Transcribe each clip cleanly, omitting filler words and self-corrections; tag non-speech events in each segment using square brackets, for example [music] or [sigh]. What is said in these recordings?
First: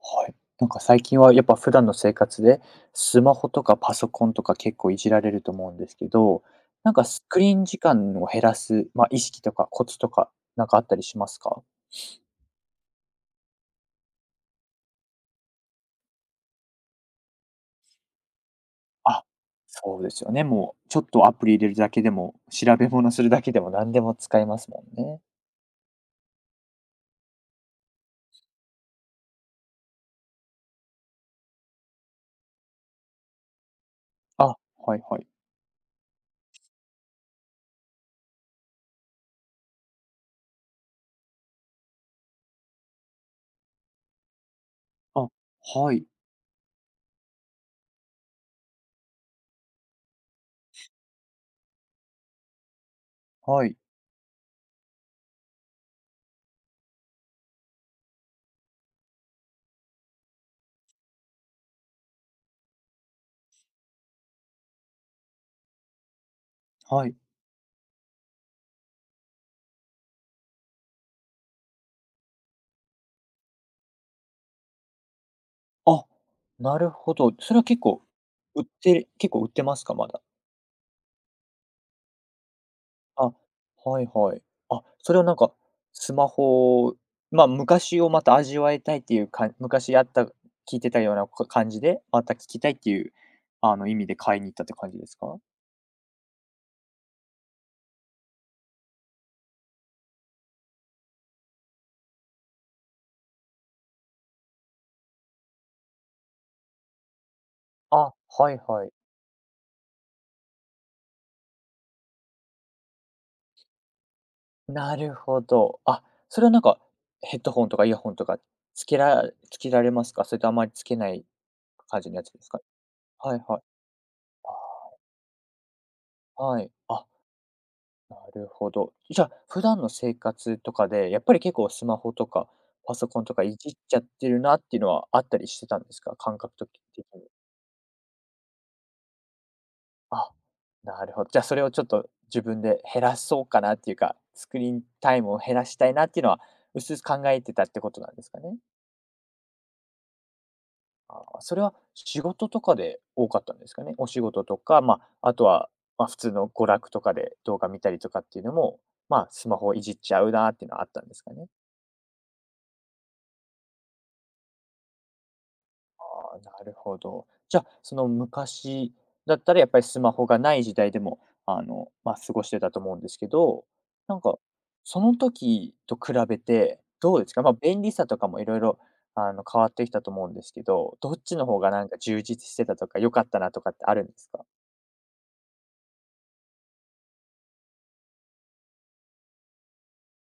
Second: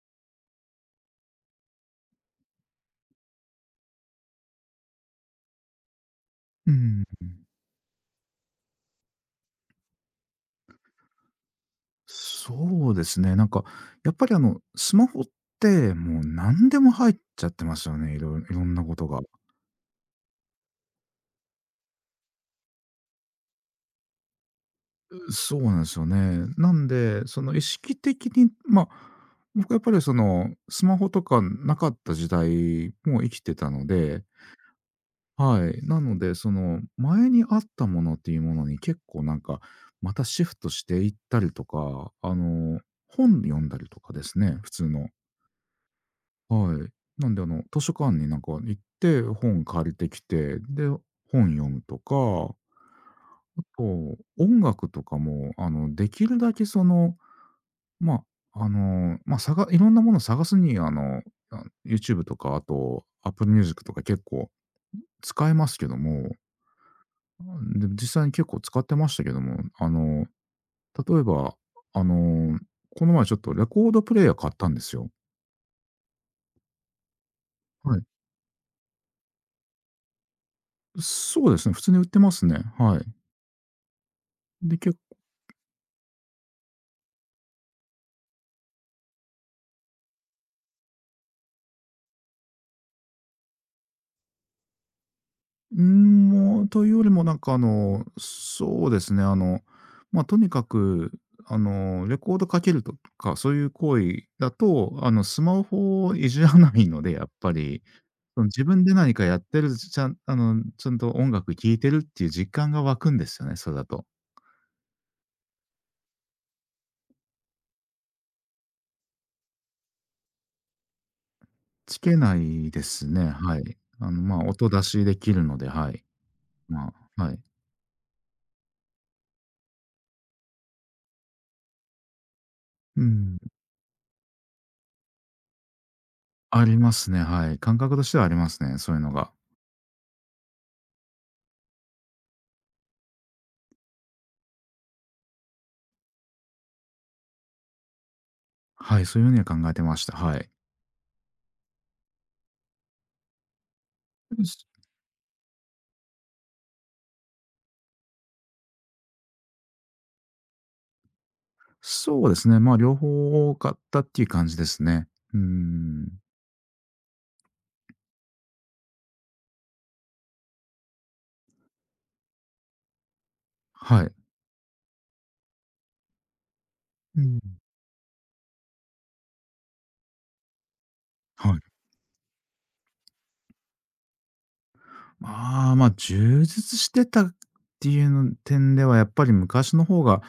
はい。なんか最近はやっぱ普段の生活で、スマホとかパソコンとか結構いじられると思うんですけど、うなんん、かスクリーン時間を減らす、まあ、意識とかコツとか、なんかあったりしますか？そうですね。やっぱりスマホってもう何でも入っちゃってますよね、いろいろんなことが。あ、そうですよね。もうちょっとアプリ入れるだけでも、調べ物するだけでも何でも使えますもんね。そうなんですよね。なんで、その意識的に、僕やっぱりその、スマホとかなかった時代も生きてたので、あ、はいはい。はい。なので、その、前にあったものっていうものに結構またシフトしていったりとか、本読んだりとかですね、普通の。あ、はいはい。なんで図書館に行って本借りてきて、で、本読むとか、あはいと音楽とかも、できるだけその、まいろんなものを探すに、YouTube とか、あと Apple Music とか結構使えますけども、はい。で、実際に結構使ってましたけども、あの、例えば、あの、この前ちょっとレコードプレイヤー買ったんですよ。あ、なるほど。それは結はい。構売って結構売ってますか？まだ。そうですね、普通に売ってますね。はい。あ、はいはい。で、あ、結それはなんか、スマホまあ、昔をまた味わいたいっていうか昔あった聴いてたような感じで、また聞きたいっていう、あの、意味で買いに行ったって感じですか？うーん、もう、というよりもそうですね、とにかく、レコードかけるとか、そういう行為だと、スマホをいじらないので、やっぱり。あ、その、はい自分はい。で何かやってる、ちゃんと音楽聴いてるっていう実感が湧くんですよね、それだと。なるほど。あ、それはなんか、ヘッドホンとかイヤホンとかつけらつけられますか？それとあまりつけないつ感じけのやつなですか？いですね、はいははい。い。音出しできるので、はい。あ、はい。まあ、あ、はい。なるほど。じゃあ、普段の生活とかで、やっぱり結構スマホとかパうソコンとん、かいじっちゃってるなっていうのはあったりしてたんですか？感覚ありま的すね、に。はい。感覚としてはありますね、そういうのが。あ、なるほど。じゃあ、それをちょっと自分で減らそうかなっていうか、スクリーンタイムを減らしたいなっていうのは、うすうす考えてたってことなんですかね？はい、そういう風には考えてました、はい。それは仕事とかで多かったんですかね？お仕事とか、まあ、あとは、まあ、普通の娯楽とかで動画見たりとかっていうのも、まあ、スマホをいじっちゃうなっていうのはあったんですかね？そうですね、まあ、両方多かったっていう感じですね。うーん。あ、なるほど。じゃあ、その昔だったらやっぱりスマホがない時代でも、あの、まあ、過ごしてたと思うんですけど、はい。なんか、その時と比べてどううですか？まあ、ん。便利さとかもいろいろあの、変わってきたと思うんですけど、どっちのは方い。がなんか充実してたとか、良かったなとかってあるんですか？まあ、充実してたっていうの点ではやっぱり昔の方が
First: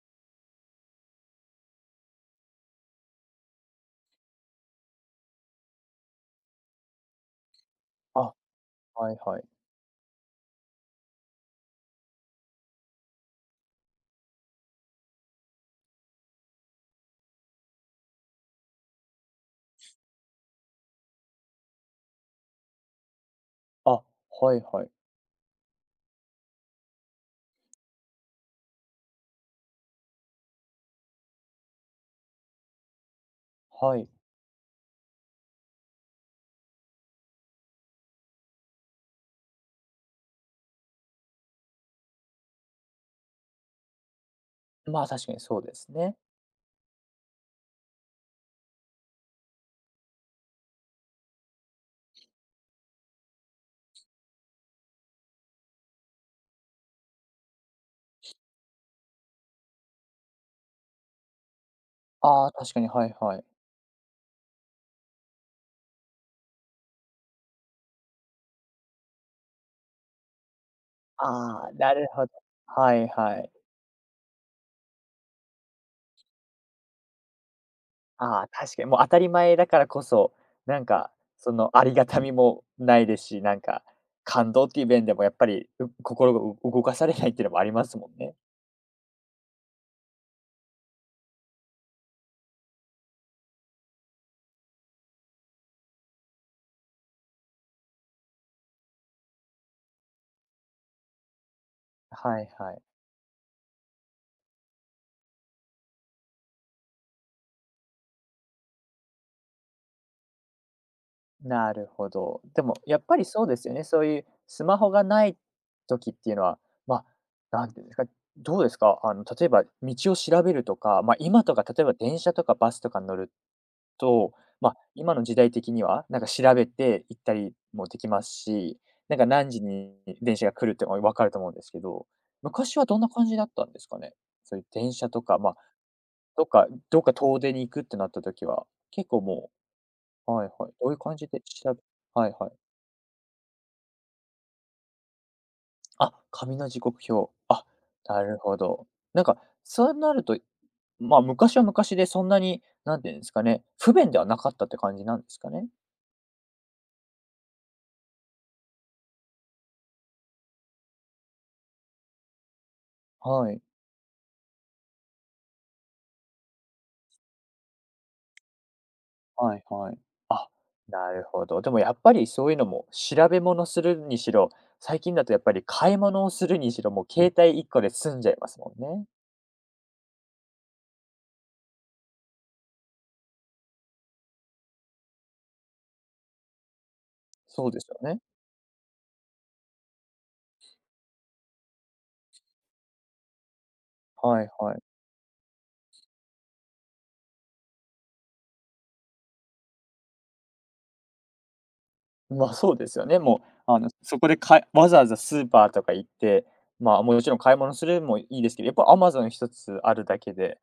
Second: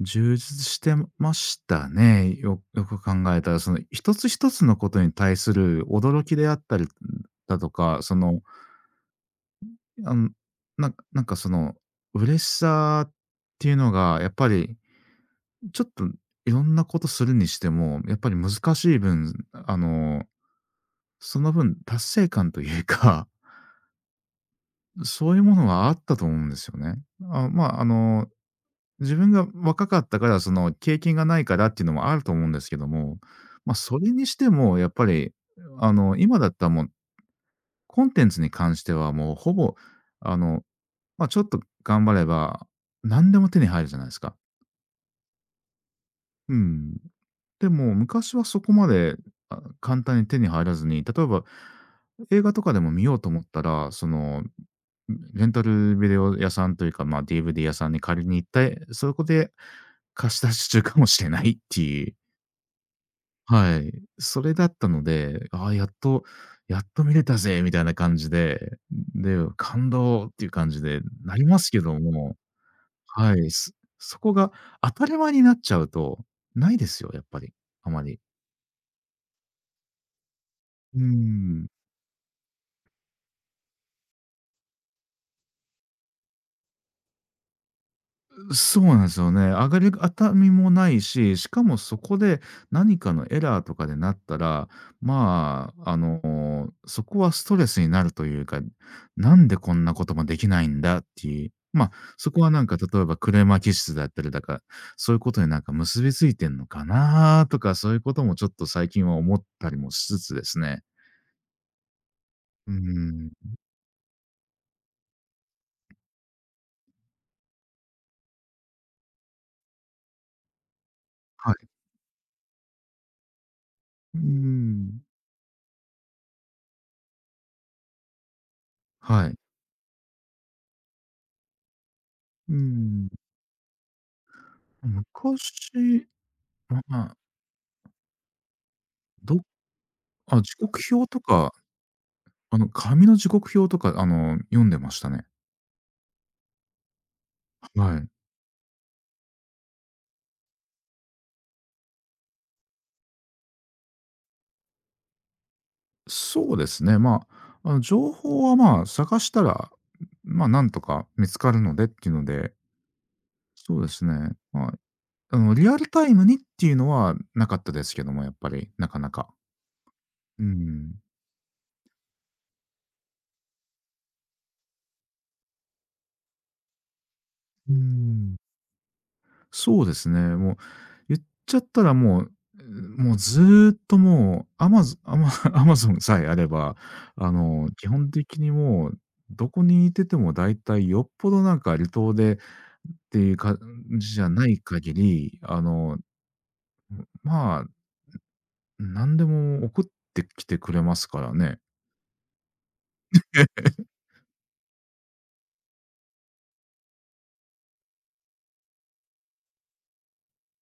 充実してましたね。よく考えたら、その一つ一つのことに対する驚きであったりだとか、そあ、の、はいはい。あの、なんなんかその嬉しさっていうのがやっぱりちょっといろんなことするにしても、やっぱり難しい分、その分達成感というか、あ、はいはい。[laughs] そういうものはあったと思うんですよね。まあ、自分が若かったから、その経験がないからっていうのもあると思うんですけども、まあ、はそい。れにしてもやっぱり、今だったらもうコンテンツに関してはもうほぼ、あの、ちょっと頑張れば、何でも手に入るじゃないですか。まあ、確かにそうですね。うん。でも、昔はそこまで、簡単に手に入らずに、例えば、映画とかでも見ようと思ったら、その、レンタルビデオ屋さんというか、まあ、DVD 屋さんに借りに行って、そこで貸し出し中かもしれないっていう、ああ、確かに、はいはい。はい、それだったので、ああ、やっとやっと見れたぜみたいな感じで、で、感動っていう感じでなりまあすあ、けなどるほど。も、はいははい、い。そこが当たり前になっちゃうと、ないですよ、やっぱり、あまり。ああ、確かにもう当たり前だからこそ、なんうーか、そん。のありがたみもないですし、なんか、感動っていう面でもやっぱり、心が動かされないっていうのもありますもんね。そうなんですよね。上がり熱みもないし、しかもそこで何かのエラーとかでなったら、そこはストレスになるというか、なんでこんなこともできないんだっていう。まあ、そこはいははい。例えばクレーマー気質だったりだか、そういうことに結びついてんのかなとか、そういうこともちょっと最近は思ったりもしつつですね。なるほど。でうもやっぱりん、そうですよね。そういうスマホがない時っていうのは、まあ、なんていうんですか、どうですか？あの、例えば道を調べるとか、まあ、今はとか例い。えば電車とかバスとかに乗るうと、まあ、ん、今の時代的には、なんか調べて行ったりもできますし、なんかはい。何時に電車が来るってのが分かると思うんですけど、う昔はどんん。な感じだったんですかね？そういう電車とか、まあ、昔、どっかまどっかあ、遠出に行くってなった時は、結構どもうはい時はい。刻どういう表感とじでか、はいはい。紙の時刻表とか、読んでましたね。あ、紙の時刻表。あ、はい。なるほど。なんか、そうなると、まあ、昔は昔でそんなに、なんていうんですかね、不便ではなかったって感じなんですかね？そうですね、情報は、まあ、探したら、まあ、なんとか見つかるのでっていうので、はい。そうですね、リアルタイムにっていうのはなかったですけども、やっぱり、なかなか。はいはい。うあ、ん。なるほど。でもやっぱりそういうのも、調べ物するにしろ、最近だとやっぱり買い物をするにしろ、もう携帯1うー個で済んじゃん。いますもんね。そうですね。もう、言っちゃったらもう、もうずーっともう、アマゾアマ [laughs] アマゾンさえあれば、そうで基すよ本ね。的にもう、どこにいてても大体よっぽどなんか離島でっていう感じじゃはないいはい。限り、まあ、何でも送ってきてくれますからね。ま、そうですよね。もう、あの、[laughs] そこでわざわざスーパーとか行って、まあ、もちろん買い物するもいいですけど、やっぱ Amazon 一つあるだけで、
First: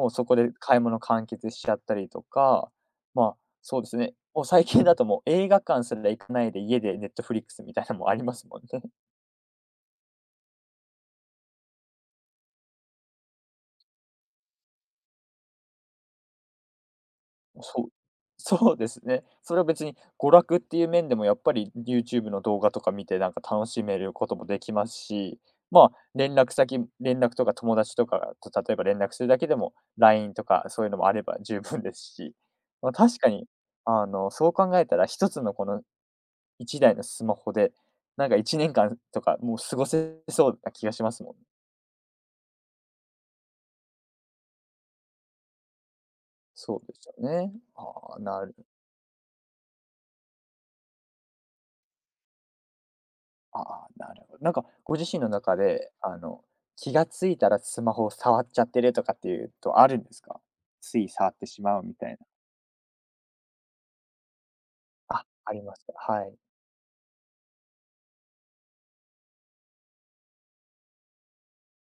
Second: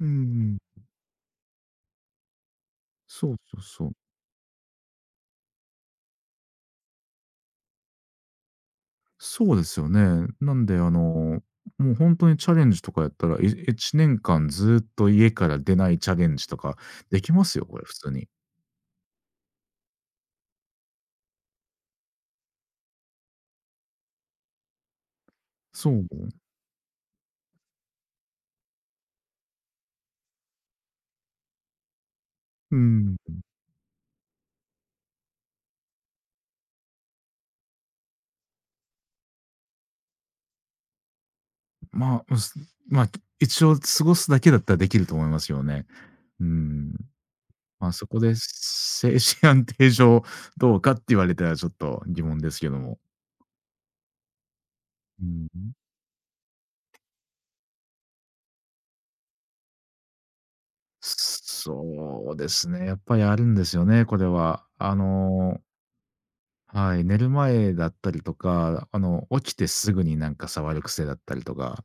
ううそこでん。買い物完結しちゃったりとか、まそうあ、そうそうそでう。すね、もう最近だともう映画館すら行かないで家で Netflix みたいなのもありますもんね。そうですよね。なんで、もう本当にチャレンジとかやったら、1年間ずっと家から出ないチャレンジとかできますよ、こそれう。普通に。[laughs] そうですね。それは別に娯楽っていう面でもやっぱり YouTube の動画とか見てなんか楽しめることもできますし、そまあ、う。連絡とか友達とかと例えば連絡するだけでも LINE とかそういうのもあれば十分ですし、うまあ、ん。確かに、あの、そう考えたら一つのこの一台のスマホで、なんか一年間とかもう過ごせそうな気がしますもん。まあ、うすまあ、一応過ごすだけだったらできると思いますよね。うそうん。ですよね。まあ、そこで精神安定上どうかって言われたらちょっと疑問ですけども。ああ、なるほど。なんかご自身うのん。中で、あの、気がついたらスマホを触っちゃってるとかっていうとあるんですか？つい触ってしまうみたいな。そうですね、やっぱりあるんですよね、これは。あ、ありますか。はい。はい、寝る前だったりとか、起きてすぐに触る癖だったりとか、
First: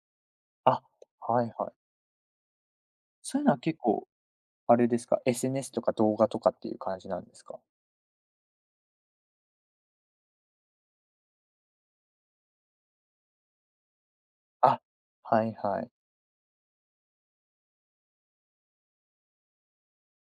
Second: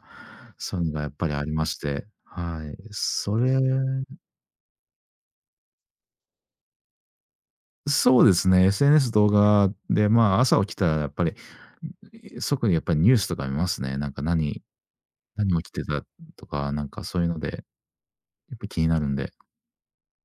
そういあ、うのがやっぱりあはりいまはい。して、はい。そういうのは結構あれですか、SNS とか動画とかっていう感じなんですか？そうですね、SNS 動画で、まあ、朝起きたらやっぱり、即にやっぱりニュースとか見ますね。あ、はい何起きはてい。たとか、なんかそういうので、やっぱ気になるんで。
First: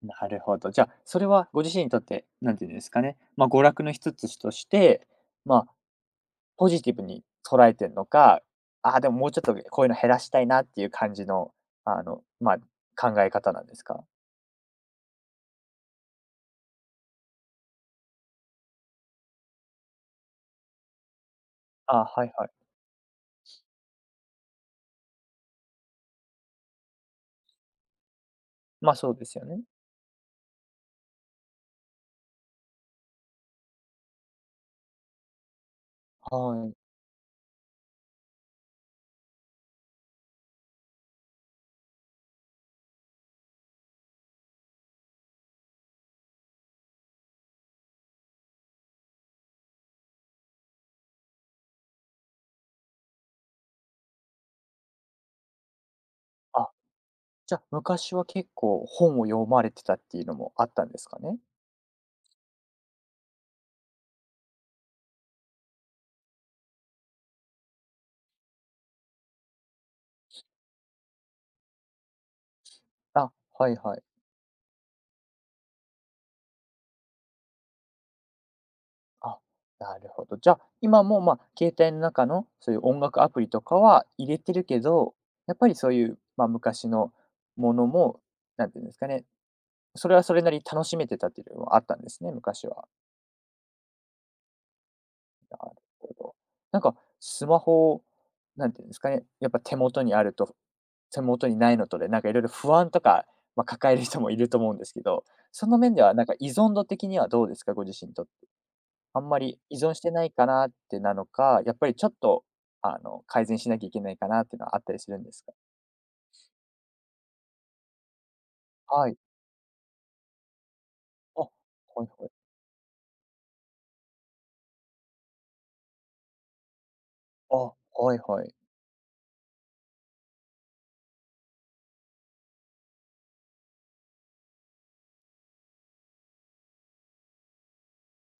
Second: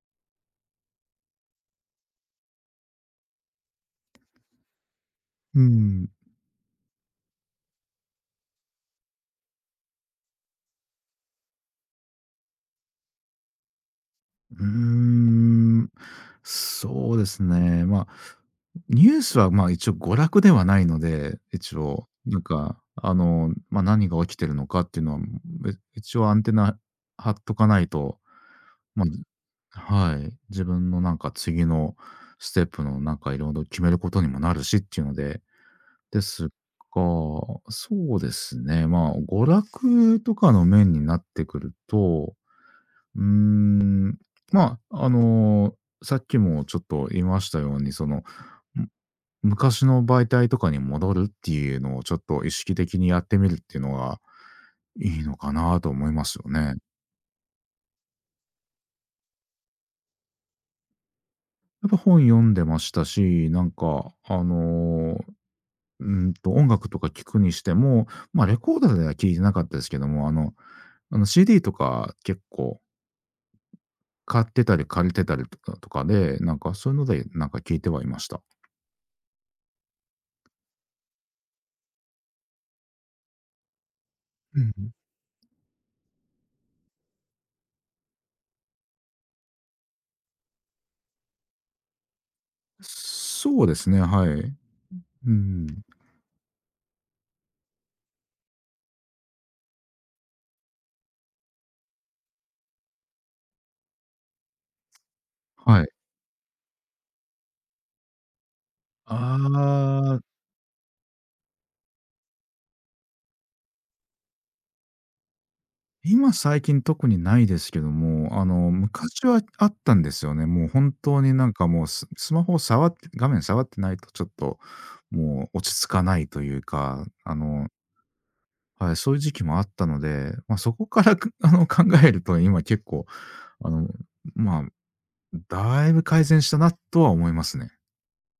なるほど。じゃあ、それはご自身にとって、何て言うんですかね、まあ、娯楽の一つとして、ま、うん。ポジティブに捉えてんのか、ああ、でももうちょっとこういうの減らしたいなっていう感じの、あの、まあ、考え方なんですか？うーん、そうですね。まあ、ニュースは、まあ、一応娯楽ではないので、一ああ、応、はいはい。まあ、何が起きてるのかっていうのは、一応アンテナ張っとかないと、まあ、まそうですよね。はい、自分のなんか次のステップのいろいろ決めることにもなるしっていうので、ですが、はい。そうですね、まあ、娯楽とかの面になってくるとうーん、まあ、あの、さっきもちょっと言いましたように、その、む昔の媒体とかに戻るっていうのをちょっと意識的にやってみるっていうのがいいのかなと思いますよあ、ね。じゃあ、昔は結構本を読まれてたっていうのもあったんですかね？やっぱ本読んでましたし、音楽とか聞くにしても、まあ、レコードでは聞いてなかったですけども、CD とか結構あ、はいはい。買ってたり借りてたりとかとかで、そういうので、聞いてはいました。あ、なるほど。じゃあ、今も、まあ、携帯の中のそういう音楽アプリとかは入れてうるけん。ど、やっぱりそういう、まあ、昔のものも、なんていうんですかね、それはそれなりに楽しめてたっていうのもあったんですね、昔は。そうですね、はい。うなるん。ほど。なんかスマホ、なんていうんですかね、やっぱ手元にあると、手元にないのとで、なんかいろいろ不安とか、まあ、抱える人もいると思うんですけど、そのはい。面ではなんか依存度的にはどうですか？ご自身にとってああんまり依存してあ、ないかなってなのか、やっぱりちょっと、あの、改善しなきゃいけないかなっていうのはあったりするんですか？今最近特にないですけども、はい。昔はあったんですよね。もう本当にあ、はもういはい。マホを触って画面触ってないとちょっと、もう落ち着かないというか、あ、はいはい。はい、そういう時期もあったので、まあ、そこから、[laughs] 考えると今結構、あの、まあ、だいぶ改善したなとは思いますね。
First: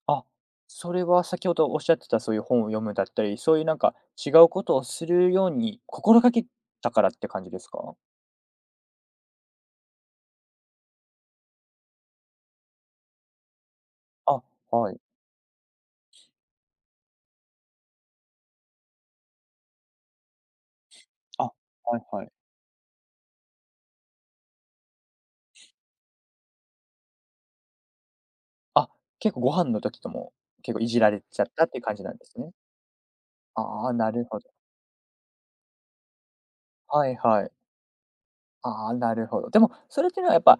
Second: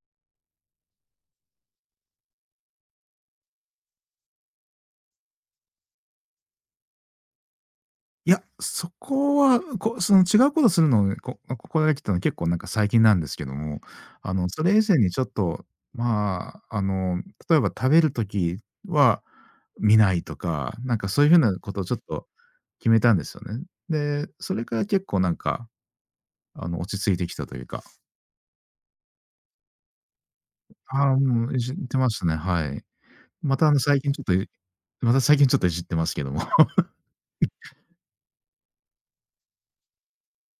あ、それは先ほどおっしゃってた、そういう本を読むだったり、そういうなんか違うことをするように心がけたからって感じですか？いや、そこは、その違うことするのを、心がけたのは結構なんか最近なんですけども、あ、それ以は前い。にちょっと、まあ、あの、例えば食べる時は見ないとか、なんかそういう風あ、なことをちょはっいはとい。決めたんですよね。で、それから結構落ち着いてきたというか。あ、結構ご飯の時とも、結構いじらああ、れちゃもっういたっじっていう感てじまなんしたでね、すね。はい。またあの、ああ、最近なちょっると、ほど。また最近ちょっといじってますけども。はいはい。ああ、なるほど。でも、それっていうのはやっぱ、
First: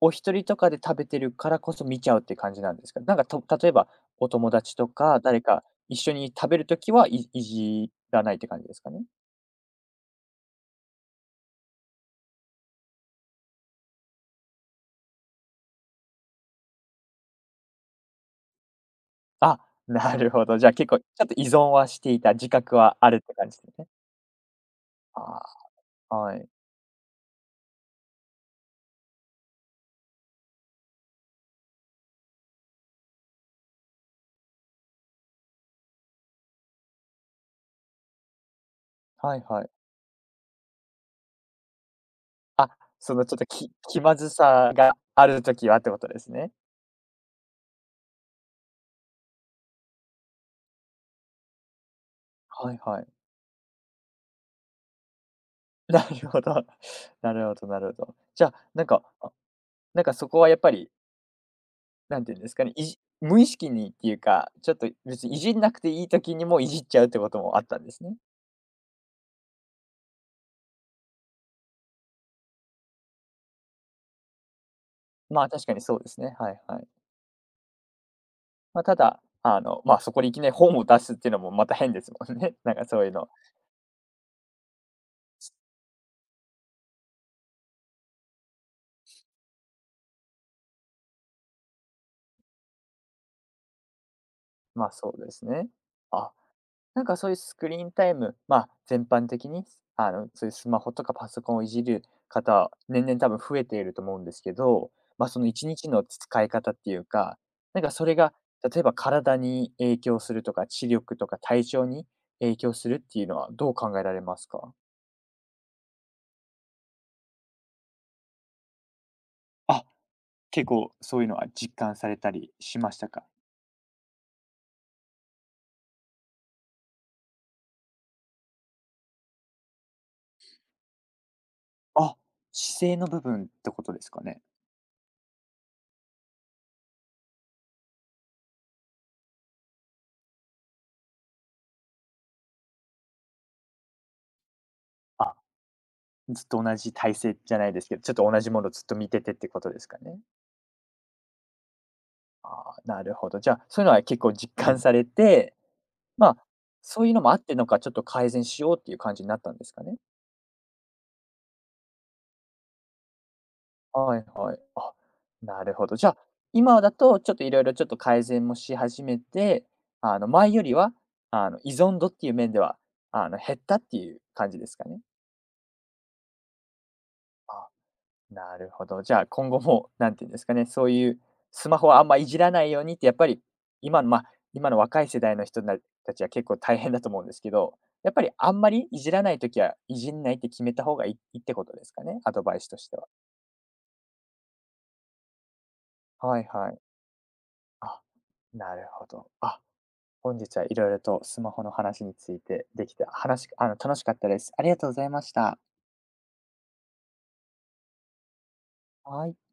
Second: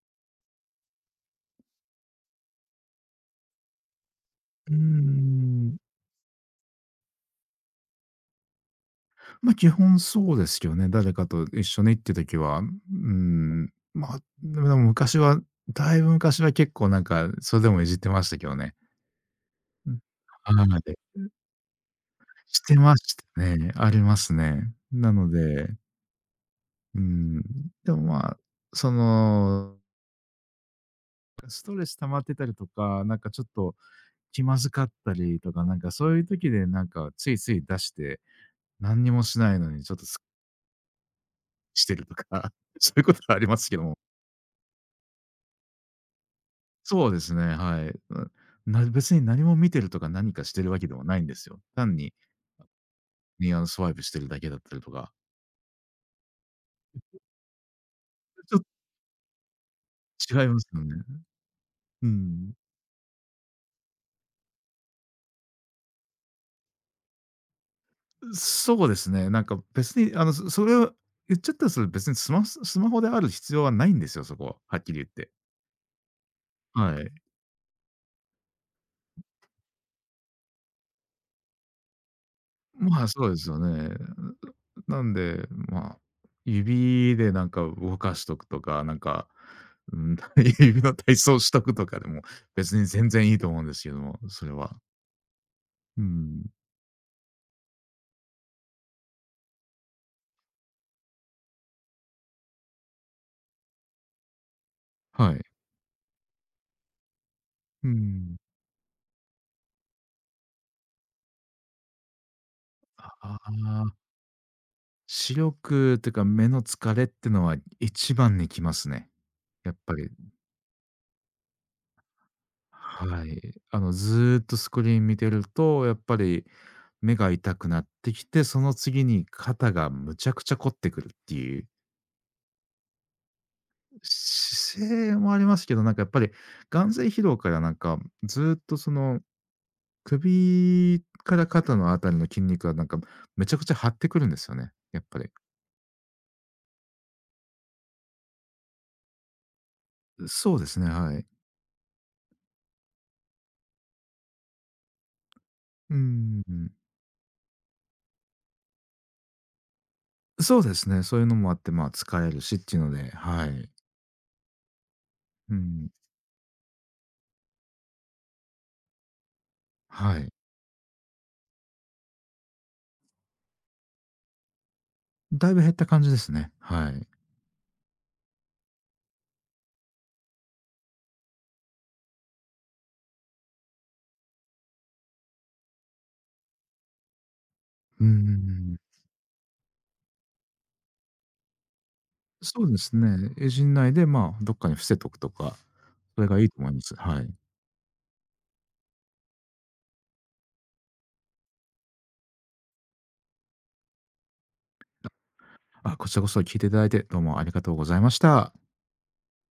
お一人とかで食べてるからこそ見ちゃうって感じなんですか？なんか、と例えば、お友うー達とか誰かん。一緒に食べる時はいじらないって感じですかね？まあ、基本そうですよね。誰かと一緒に行って時は、うん、まあ、でも昔は、だいぶ昔は結構なんか、それでもいじってましたけどね。あ、うん。なるほど。はじゃあ、結構ちい。ょっと依存はしていた自して覚まはあしるってた感じでね。すね。ありますね。なのあで、あ、はい。うん、でも、その、ストレス溜まってたりとか、なんかちょっと気まずかったりとか、なんかそういう時でなんかついつい出して、何にもはしいないはい。のにちょっとすっきりしてるとか、あ、[laughs] そういうこそとのちはょあっりとますけども。気まずさがある時はってことですね。そうですね、はい。別に何も見てるとか何かしてるわけでもないんですよ。単にはいはい。ニアススワイプしてるだけだったりとか。[laughs] なるほど。なるほどなるほど。じゃちあ、ょっなんか、あ、なんかそこと違いはやっますぱより、ね。うなんていうんでん。すかね、無意識にっていうか、ちょっと別にいじんなくていい時にもいじっちゃうってこともあったんですね。そうですね。なんか別にそれを言っちゃったらそれ別にスマホである必要はないんですよ、そこは。はっきり言って。まあ、確かにそうですね。はいはい。はい。ま、ただ、あの、ま、そこにいきなり本を出すっていうのもまた変ですもんね。[laughs] なんかそまうあ、いうその。うですよね。なんで、まあ、指で動かしとくとか、うん [laughs]、指の体操しとくとかでも、別に全然いいと思うんですけども、それは。まあ、そうですね。うあ、ん。なんかそういうスクリーンタイム、まあ、全般的に、あの、そういうスマホとかパソコンをいじる方、年々多分増えていると思うんですけど、まあ、はい。その1日の使い方っていうか、なんうかそれが、ん。例えば体に影響するとか、知力とか体調に影響するっていうのあはどうあ、考えられますか？視力っていうか目の疲れってのは一番にきますね、やっあ、ぱり。結構そういうのは実感されたりしましたはか？い。ずーっとスクリーン見てると、やっぱり目が痛くなってきて、その次に肩がむちゃくちゃ凝ってくるっていうあ、姿勢の部分ってことですかね？姿勢もありますけど、なんかやっぱり眼精疲労からずっとその首から肩のあたりの筋肉がめちゃくちゃ張ってくるんですよね、やっぱり。ずっと同じ体勢じゃないですけど、ちょっと同じものをずっと見ててってことですかね。そうですね、はい。ああ、なるほど。じゃあ、そういうのは結構実感されて、うまあ、ん。そういうのもあってのか、ちょっと改善しようっていう感じになったんですかね？そうですね、そういうのもあって、まあ、疲れるしっていうので、はい。はいはい。あ、うなるほん。ど。じゃあ、今だとちょっといろいろちょっと改善もし始めて、はあの、い。前よりは、あの、依存度っていう面では、あの、減ったっていう感じですかね？だいぶ減った感じですね。はい。あ。なるほど。じゃあ、今後も、なんていうんですかね、そういうスマホはあんまいじらないようにって、やっぱり今の、まあ、今の若い世代の人たちは結構大変だと思うんですけど、うやっぱりあんまんりいじらないときはいじんないって決めた方がいいってことですかね？アドバイそスうとでしすては。ね。エジン内で、まあ、どっかに伏せとくとか、それがはいいいと思はいい。ます。はい。あ、なるほど。あ、本日はいろいろとスマホの話についてできて、あの、楽しかったです。ありがとうございました。あ、こちらこそ聞いていただいて、どうもありがとうございました。はい。